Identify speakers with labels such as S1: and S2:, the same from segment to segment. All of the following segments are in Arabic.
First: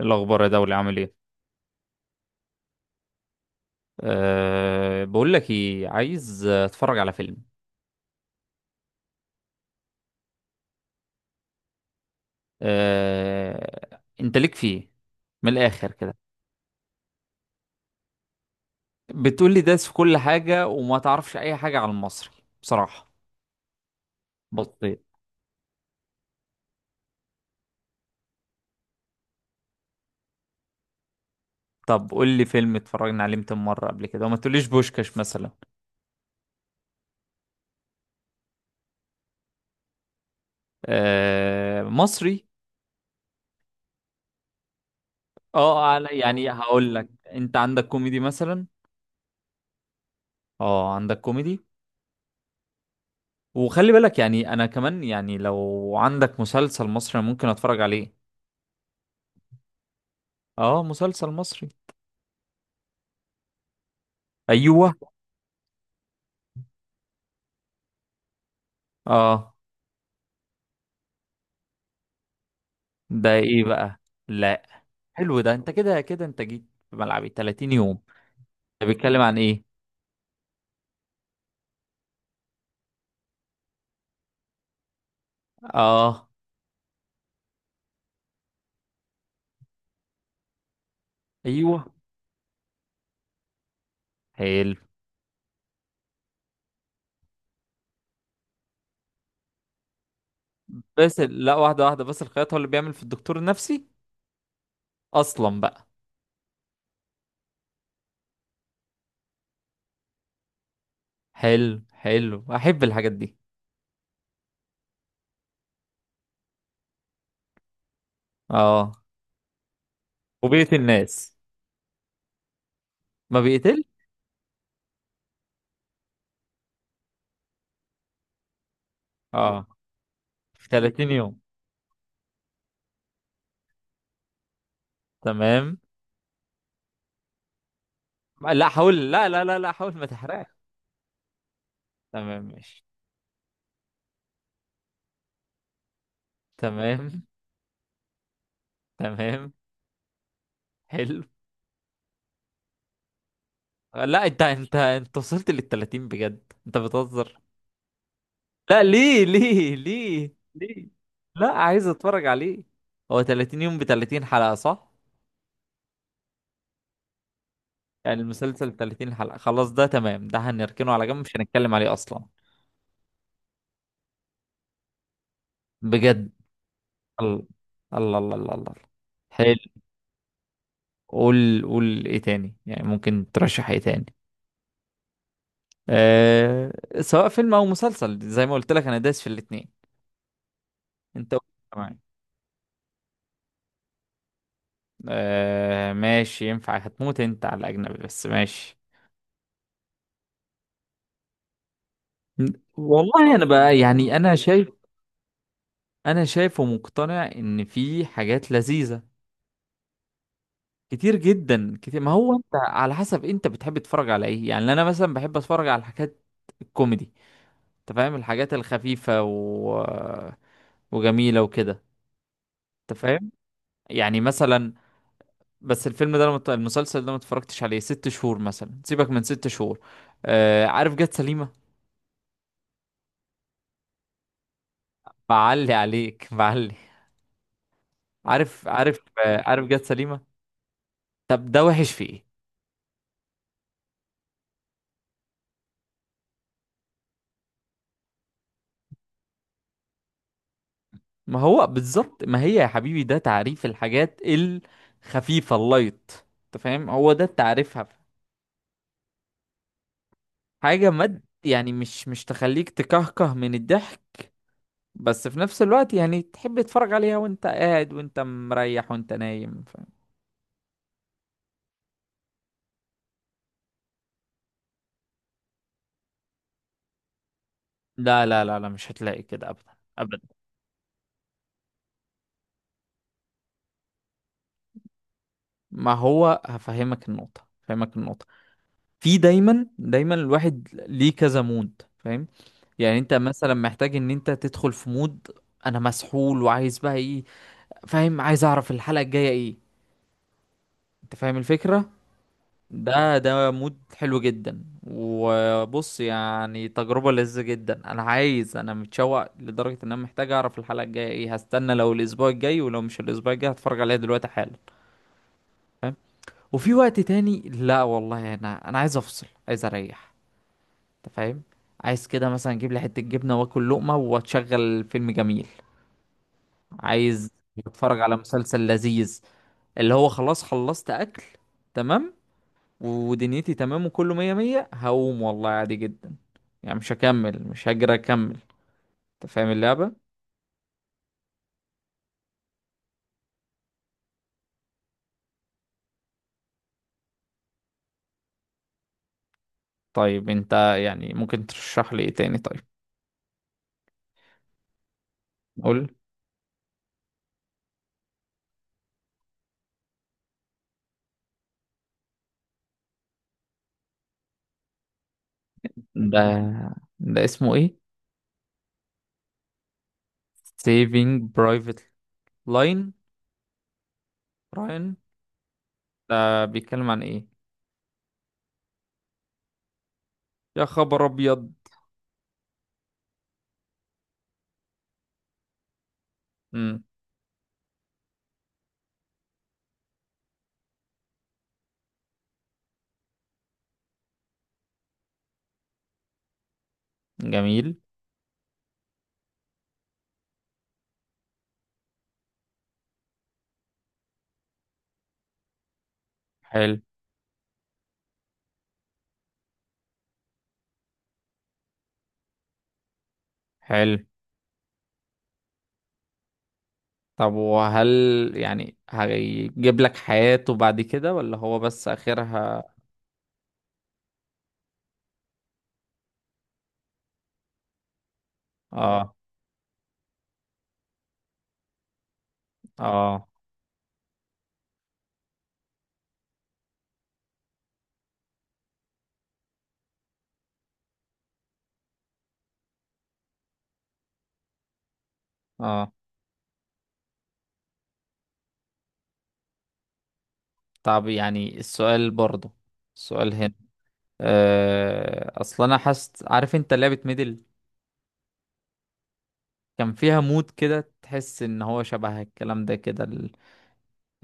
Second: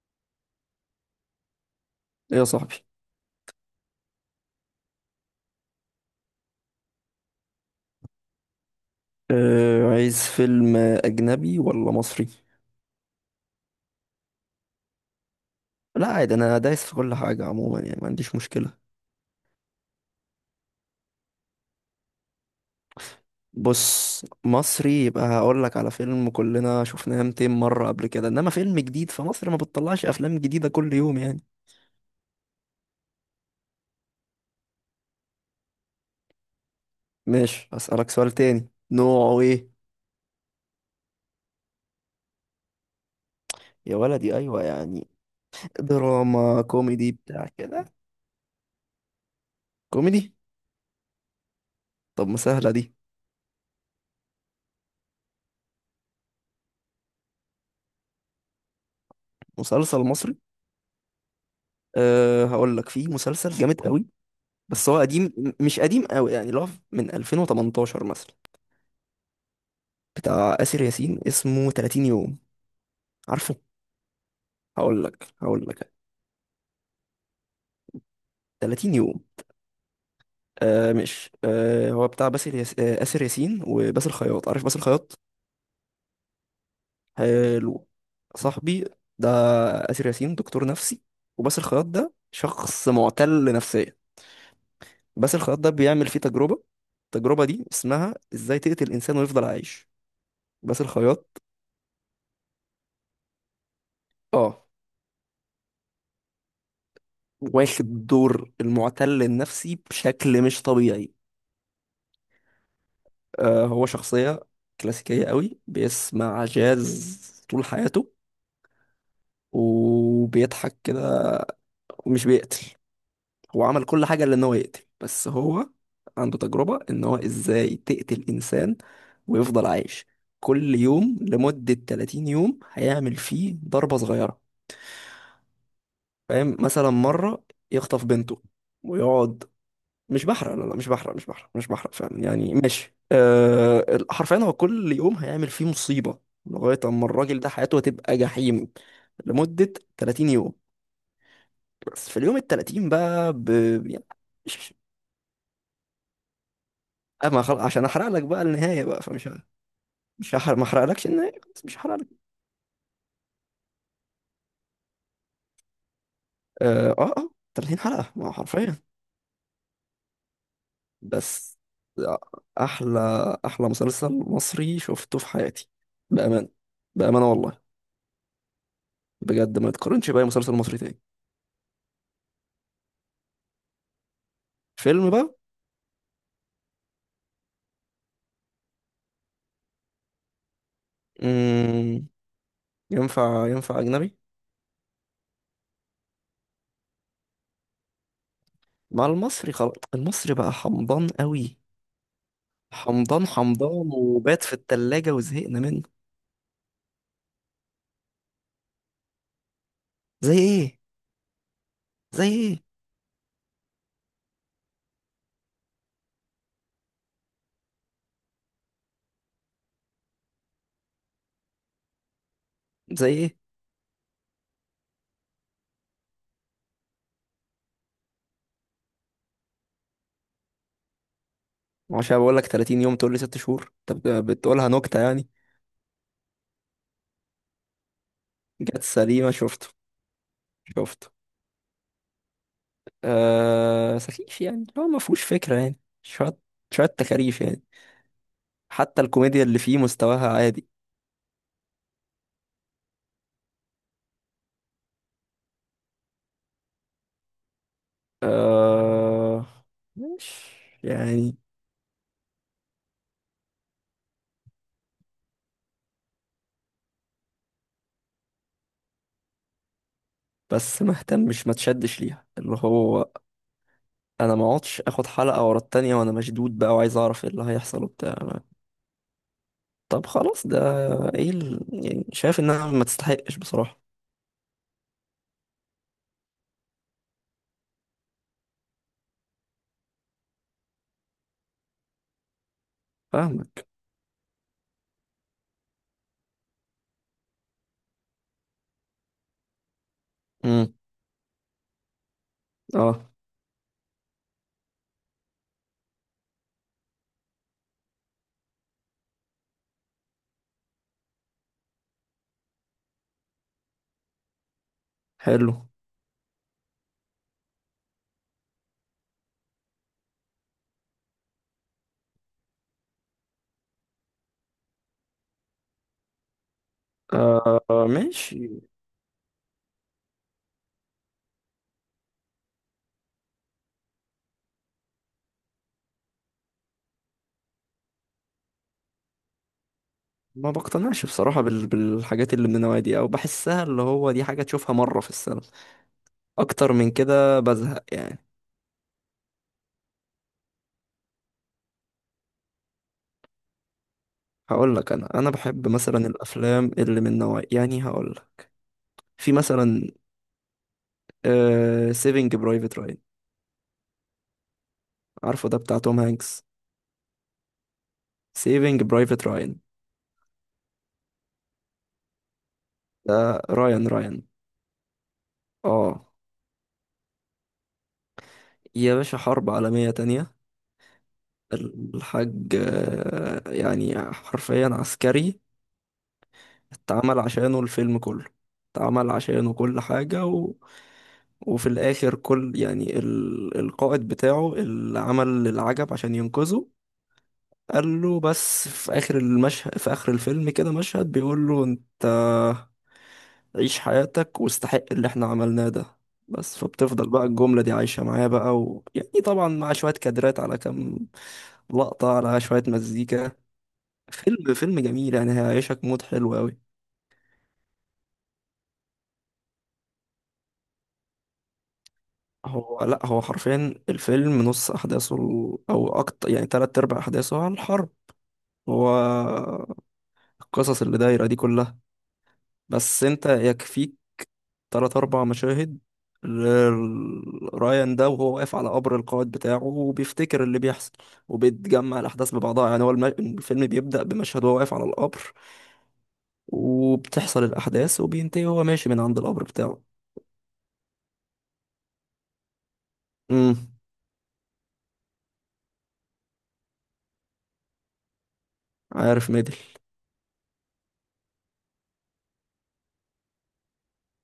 S1: الأخبار يا دولي عامل إيه؟
S2: ايه يا صاحبي.
S1: أه بقول لك إيه، عايز أتفرج على فيلم.
S2: أه، عايز فيلم اجنبي ولا مصري؟
S1: أه أنت ليك فيه من الآخر
S2: لا
S1: كده.
S2: عادي، انا دايس في كل حاجه عموما يعني ما عنديش مشكله.
S1: بتقول لي داس في كل حاجة وما تعرفش أي حاجة على المصري، بصراحة.
S2: بص،
S1: بطيء.
S2: مصري يبقى هقول لك على فيلم كلنا شفناه 200 مره قبل كده، انما فيلم جديد فمصر ما بتطلعش افلام جديده كل يوم يعني.
S1: طب قول لي فيلم اتفرجنا عليه 200 مرة قبل كده وما تقوليش بوشكاش مثلا.
S2: ماشي، اسالك سؤال تاني نوعه ايه؟
S1: أه مصري.
S2: يا ولدي ايوه يعني.
S1: اه على يعني
S2: دراما
S1: هقول لك،
S2: كوميدي بتاع
S1: أنت
S2: كده،
S1: عندك كوميدي مثلا؟
S2: كوميدي.
S1: اه عندك كوميدي.
S2: طب ما سهله دي.
S1: وخلي بالك يعني أنا كمان يعني لو عندك مسلسل مصري أنا ممكن أتفرج عليه.
S2: مسلسل مصري؟
S1: اه مسلسل مصري.
S2: أه هقول لك، في مسلسل جامد قوي. بس
S1: ايوه.
S2: هو قديم، مش قديم قوي، يعني اللي هو من 2018 مثلا.
S1: اه.
S2: بتاع آسر ياسين، اسمه 30 يوم.
S1: ده
S2: عارفه؟
S1: ايه بقى؟ لا.
S2: هقول لك
S1: حلو ده،
S2: هقول
S1: انت
S2: لك
S1: كده كده انت جيت في ملعبي. 30 يوم. ده
S2: 30
S1: بيتكلم
S2: يوم.
S1: عن ايه؟
S2: آه مش آه هو بتاع باسل ياس... آه آسر ياسين وباسل خياط. عارف باسل خياط؟
S1: اه.
S2: حلو. صاحبي ده، آسر ياسين، دكتور نفسي. وباسل
S1: ايوه.
S2: خياط ده شخص معتل نفسيا.
S1: حلو.
S2: باسل خياط ده بيعمل فيه تجربة. التجربة دي اسمها ازاي تقتل انسان ويفضل عايش. باسل
S1: بس
S2: خياط
S1: لا، واحده واحده بس، الخياط هو اللي بيعمل في الدكتور النفسي
S2: اه،
S1: اصلا بقى.
S2: واخد دور المعتل النفسي بشكل مش طبيعي.
S1: حلو حلو، احب الحاجات دي.
S2: آه، هو شخصية كلاسيكية قوي، بيسمع جاز طول حياته
S1: اه. وبيقتل
S2: وبيضحك
S1: الناس؟
S2: كده. ومش بيقتل.
S1: ما
S2: هو عمل
S1: بيقتل.
S2: كل حاجة لأن هو يقتل، بس هو عنده تجربة إن هو إزاي تقتل إنسان ويفضل
S1: اه.
S2: عايش.
S1: في
S2: كل
S1: 30
S2: يوم
S1: يوم.
S2: لمدة 30 يوم هيعمل فيه ضربة صغيرة.
S1: تمام.
S2: فاهم؟ مثلا مرة يخطف بنته
S1: لا حاول، لا لا
S2: ويقعد.
S1: لا لا حاول ما
S2: مش
S1: تحرقش.
S2: بحرق، لا لا، مش بحرق، مش بحرق، مش بحرق فعلا
S1: تمام
S2: يعني.
S1: ماشي.
S2: ماشي أه. حرفيا هو كل يوم هيعمل فيه مصيبة لغاية أما
S1: تمام.
S2: الراجل ده حياته هتبقى جحيم
S1: تمام.
S2: لمدة 30 يوم.
S1: حلو.
S2: بس في اليوم ال 30 بقى يعني
S1: لا انت
S2: مش...
S1: انت انت وصلت للتلاتين؟ بجد انت بتهزر.
S2: أما خل... عشان أحرق لك بقى
S1: لا
S2: النهاية بقى،
S1: ليه ليه ليه
S2: مش هحرق. ما
S1: ليه؟
S2: أحرقلكش النهاية،
S1: لا
S2: خلاص مش
S1: عايز
S2: هحرق لك.
S1: اتفرج عليه. هو 30 يوم ب 30 حلقة صح؟
S2: أه أه آه، 30 حلقة،
S1: يعني
S2: ما هو
S1: المسلسل
S2: حرفيا.
S1: 30 حلقة خلاص؟ ده تمام، ده هنركنه على جنب مش
S2: بس
S1: هنتكلم عليه اصلا.
S2: أحلى أحلى مسلسل مصري شفته في حياتي.
S1: بجد.
S2: بأمان بأمانة
S1: الله.
S2: والله.
S1: الله الله الله، الله. حلو.
S2: بجد ما يتقارنش بأي مسلسل مصري تاني.
S1: قول قول ايه تاني، يعني ممكن ترشح ايه تاني؟
S2: فيلم بقى.
S1: أه... سواء فيلم او مسلسل، زي ما قلت لك انا دايس في الاتنين. انت قول. معايا.
S2: مم. ينفع أجنبي؟
S1: آه ماشي ينفع، هتموت انت على الاجنبي بس ماشي.
S2: مع المصري خلاص، المصري بقى حمضان قوي. حمضان
S1: والله انا بقى
S2: حمضان
S1: يعني انا
S2: وبات في
S1: شايف،
S2: التلاجة وزهقنا منه.
S1: انا شايف ومقتنع ان في حاجات لذيذة
S2: زي ايه؟
S1: كتير جدا، كتير. ما
S2: زي
S1: هو انت
S2: ايه؟
S1: على حسب انت بتحب تتفرج على ايه. يعني انا مثلا بحب اتفرج على الحاجات الكوميدي. انت فاهم، الحاجات الخفيفة وجميلة وكده. انت
S2: زي
S1: فاهم؟
S2: ايه؟
S1: يعني مثلا. بس الفيلم ده المسلسل ده ما اتفرجتش عليه ست شهور مثلا، سيبك من ست شهور. آه عارف، جت سليمة.
S2: عشان بقول لك 30 يوم تقول لي 6 شهور؟ طب ده بتقولها نكتة يعني.
S1: بعلي عليك بعلي. عارف
S2: جت
S1: عارف
S2: سليمة؟
S1: آه، عارف
S2: شفته
S1: جت سليمة.
S2: شفته
S1: طب ده وحش في ايه؟
S2: آه سخيف، يعني هو ما فيهوش فكرة، يعني شوية شوية تكاريف يعني. حتى الكوميديا اللي فيه مستواها عادي.
S1: ما هو بالظبط، ما هي يا حبيبي ده تعريف الحاجات الخفيفة، اللايت. انت فاهم؟ هو ده تعريفها.
S2: آه. مش.
S1: حاجة مد
S2: يعني.
S1: يعني مش تخليك تكهكه من الضحك، بس في نفس الوقت يعني تحب تتفرج عليها وانت قاعد وانت مريح وانت نايم. فاهم؟
S2: بس ما اهتمش، ما تشدش ليها، اللي هو انا ما اقعدش اخد حلقة ورا التانية وانا مشدود بقى وعايز اعرف ايه اللي هيحصل وبتاع.
S1: لا لا لا لا مش هتلاقي كده ابدا.
S2: طب
S1: ابدا.
S2: خلاص ده يعني شايف انها ما تستحقش بصراحة.
S1: ما هو هفهمك النقطة، هفهمك النقطة. في دايما دايما الواحد ليه كذا مود. فاهم؟ يعني انت مثلا
S2: فاهمك.
S1: محتاج ان انت تدخل في مود. انا مسحول وعايز بقى ايه. فاهم؟ عايز اعرف الحلقة الجاية ايه.
S2: امم.
S1: انت فاهم الفكرة.
S2: اه
S1: ده ده مود حلو جدا. وبص، يعني تجربة لذة جدا، انا عايز، انا متشوق لدرجة ان انا محتاج اعرف الحلقة الجاية ايه، هستنى لو الاسبوع الجاي ولو مش الاسبوع الجاي هتفرج عليها دلوقتي حالا.
S2: حلو.
S1: فاهم؟ وفي وقت تاني لا والله، انا عايز افصل، عايز اريح. انت فاهم؟ عايز كده مثلا اجيب لي حتة جبنة واكل لقمة واتشغل فيلم جميل. عايز
S2: آه
S1: اتفرج على
S2: ماشي.
S1: مسلسل لذيذ، اللي هو خلاص خلصت اكل، تمام، ودنيتي تمام، وكله مية مية، هقوم والله عادي جدا. يعني مش هكمل، مش هجري اكمل. انت فاهم اللعبة.
S2: ما بقتنعش بصراحة بالحاجات اللي من النوع دي، او بحسها اللي هو دي حاجة تشوفها مرة في السنة، اكتر من كده بزهق يعني.
S1: طيب انت يعني ممكن ترشح لي ايه تاني طيب؟
S2: هقول لك، انا بحب
S1: قول.
S2: مثلا الافلام اللي من نوع، يعني هقول لك، في مثلا سيفنج برايفت رايان. عارفه؟ ده بتاع توم
S1: ده.
S2: هانكس.
S1: ده اسمه ايه؟
S2: سيفينج برايفت راين.
S1: Saving Private Line.
S2: ده رايان رايان.
S1: راين.
S2: اه.
S1: ده بيتكلم عن ايه؟
S2: يا باشا حرب عالمية تانية.
S1: يا خبر ابيض.
S2: الحاج آه، يعني حرفيا عسكري
S1: امم.
S2: اتعمل عشانه الفيلم كله، اتعمل عشانه كل حاجة وفي الآخر كل يعني القائد بتاعه اللي عمل العجب عشان ينقذه
S1: جميل.
S2: قال له، بس في اخر المشهد، في اخر الفيلم كده مشهد بيقول له، انت عيش حياتك واستحق اللي احنا عملناه ده. بس
S1: حلو.
S2: فبتفضل بقى الجملة دي عايشة معايا بقى، ويعني طبعا مع شوية كادرات على كام لقطة، على شوية مزيكا.
S1: حلو.
S2: فيلم جميل، يعني هيعيشك مود حلو قوي.
S1: طب وهل يعني هيجيب لك حياته بعد كده ولا هو بس آخرها؟
S2: هو لا، هو حرفيا الفيلم نص او اكتر، يعني تلات ارباع احداثه، على الحرب. هو
S1: اه.
S2: القصص اللي دايرة دي كلها. بس انت
S1: اه.
S2: يكفيك تلات أربع مشاهد. رايان ده وهو واقف على قبر القائد بتاعه وبيفتكر اللي بيحصل، وبيتجمع الأحداث ببعضها. يعني هو الفيلم بيبدأ بمشهد وهو واقف على القبر،
S1: اه.
S2: وبتحصل الأحداث، وبينتهي وهو ماشي من عند القبر بتاعه.
S1: طب يعني السؤال برضه، السؤال هنا،
S2: امم.
S1: آه اصل انا حاسس، عارف انت لعبة ميدل،
S2: عارف ميدل؟
S1: كان فيها مود كده تحس ان هو شبه الكلام ده كده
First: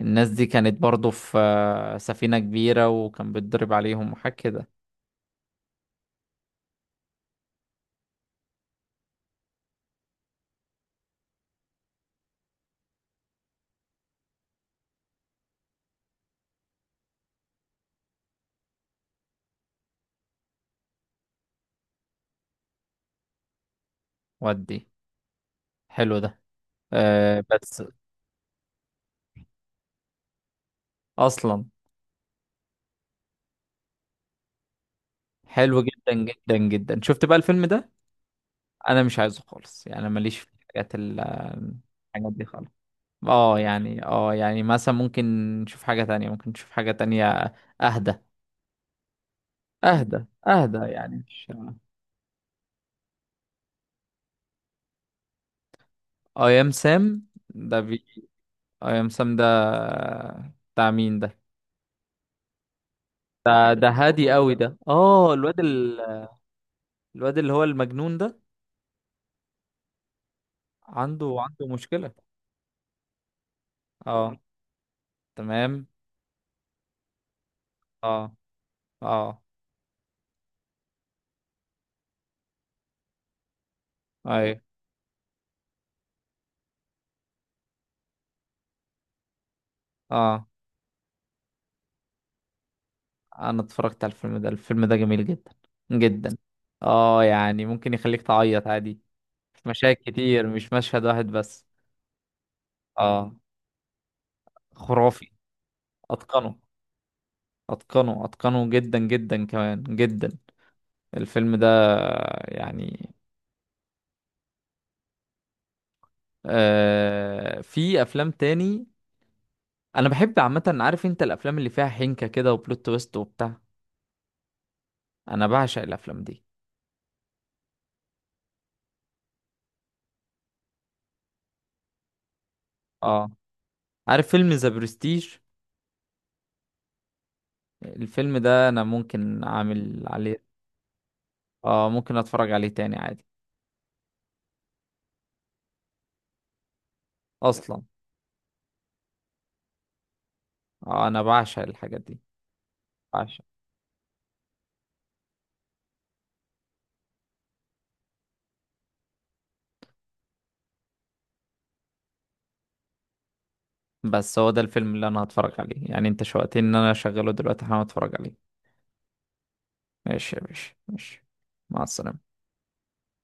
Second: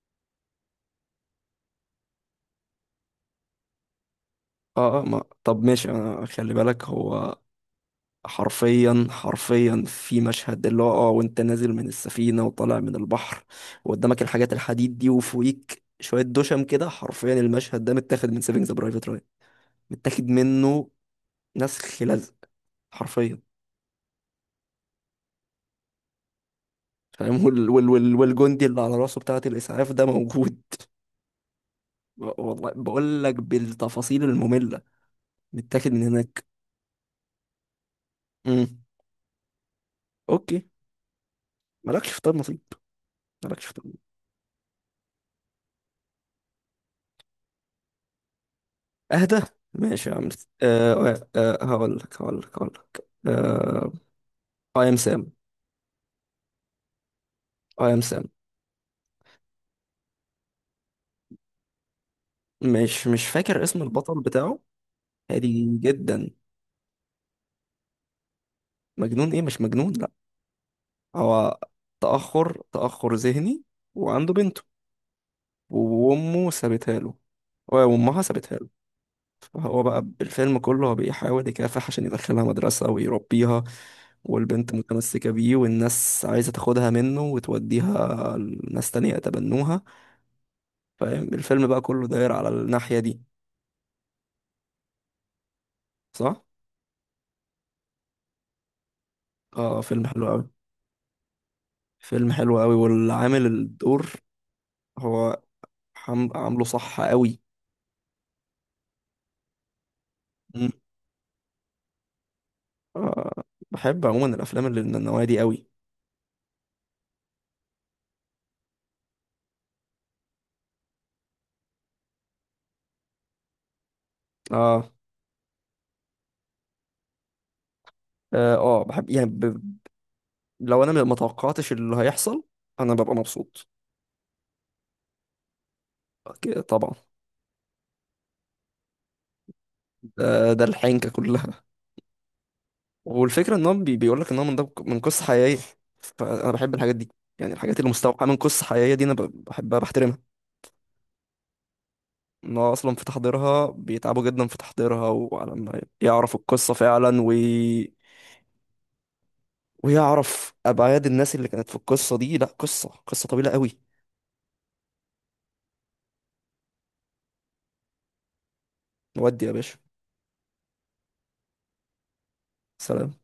S1: الناس دي كانت برضه في آه، سفينة كبيرة وكان بيتضرب عليهم وحاجة كده.
S2: اه اه. ما طب ماشي، انا خلي بالك، هو حرفيا حرفيا في مشهد اللي هو وانت نازل من السفينة وطالع من البحر، وقدامك الحاجات الحديد دي، وفوقيك شوية دشم كده، حرفيا المشهد ده متاخد من سيفنج ذا برايفت رايان. متاخد منه، نسخ لزق، حرفيا.
S1: ودي. حلو ده. آه
S2: فاهم؟
S1: بس.
S2: والجندي اللي على راسه بتاعة الإسعاف ده موجود.
S1: اصلا.
S2: والله بقول لك بالتفاصيل المملة.
S1: حلو
S2: متاخد من
S1: جدا
S2: هناك.
S1: جدا جدا. شفت بقى الفيلم ده؟
S2: امم.
S1: انا مش عايزه خالص يعني، أنا ماليش في
S2: اوكي.
S1: الحاجات
S2: مالكش في
S1: الحاجات
S2: طب
S1: دي
S2: نصيب.
S1: خالص. اه
S2: مالكش في طب.
S1: يعني اه يعني مثلا ممكن نشوف حاجة تانية، ممكن نشوف حاجة تانية. اهدى.
S2: اهدى. ماشي يا
S1: اهدى
S2: عم.
S1: اهدى يعني مش.
S2: هقول لك, اي ام سام.
S1: اي ام سام. ده
S2: اي ام
S1: بي.
S2: سام.
S1: اي ام سام. ده بتاع مين ده؟
S2: مش فاكر
S1: ده
S2: اسم
S1: ده
S2: البطل
S1: هادي قوي
S2: بتاعه.
S1: ده، اه الواد
S2: هادي جدا.
S1: الواد اللي هو المجنون ده.
S2: مجنون ايه؟ مش مجنون لا.
S1: عنده
S2: هو
S1: عنده مشكلة.
S2: تأخر ذهني، وعنده
S1: اه.
S2: بنته،
S1: تمام.
S2: وامه سابتها له، وامها
S1: اه.
S2: سابتها له.
S1: اه.
S2: فهو بقى الفيلم كله هو بيحاول يكافح عشان يدخلها مدرسة ويربيها،
S1: ايوه.
S2: والبنت متمسكة بيه، والناس عايزة تاخدها منه وتوديها لناس تانية يتبنوها.
S1: اه.
S2: فاهم؟ الفيلم بقى كله داير على الناحية دي.
S1: انا اتفرجت على الفيلم ده، الفيلم ده جميل جدا جدا.
S2: صح؟
S1: اه يعني ممكن يخليك تعيط عادي، في
S2: اه
S1: مشاهد
S2: فيلم حلو
S1: كتير
S2: قوي.
S1: مش مشهد واحد بس.
S2: فيلم حلو قوي.
S1: اه.
S2: والعامل الدور
S1: خرافي.
S2: هو
S1: اتقنه
S2: عامله صح قوي.
S1: اتقنه اتقنه جدا جدا كمان جدا.
S2: مم.
S1: الفيلم ده. يعني.
S2: آه بحب عموما الافلام اللي من النوعيه دي قوي.
S1: آه في افلام تاني. انا بحب عامه، عارف انت الافلام اللي فيها حنكه كده وبلوت تويست وبتاع.
S2: اه
S1: انا بعشق الافلام دي.
S2: بحب يعني لو انا ما توقعتش اللي هيحصل، انا ببقى
S1: اه
S2: مبسوط.
S1: عارف فيلم ذا برستيج؟
S2: أوكي، طبعا.
S1: الفيلم ده انا ممكن اعمل عليه.
S2: ده الحنكه كلها.
S1: اه ممكن اتفرج عليه تاني عادي.
S2: والفكره ان هو بيقول لك ان هو من قصه حقيقيه. فانا بحب الحاجات دي، يعني الحاجات
S1: اصلا.
S2: اللي مستوحاه من قصه حقيقيه دي، انا بحبها بحترمها.
S1: آه انا بعشق الحاجات دي.
S2: ان هو اصلا في
S1: بعشق.
S2: تحضيرها بيتعبوا جدا في تحضيرها، وعلى ما يعرفوا القصه فعلا ويعرف ابعاد الناس اللي كانت في القصه دي، لا قصه طويله قوي.
S1: بس هو ده الفيلم اللي انا هتفرج عليه، يعني انت شوقتني ان انا اشغله دلوقتي، هقوم اتفرج عليه.
S2: نودي يا باشا.
S1: ماشي يا باشا، ماشي. مع السلامة.
S2: سلام.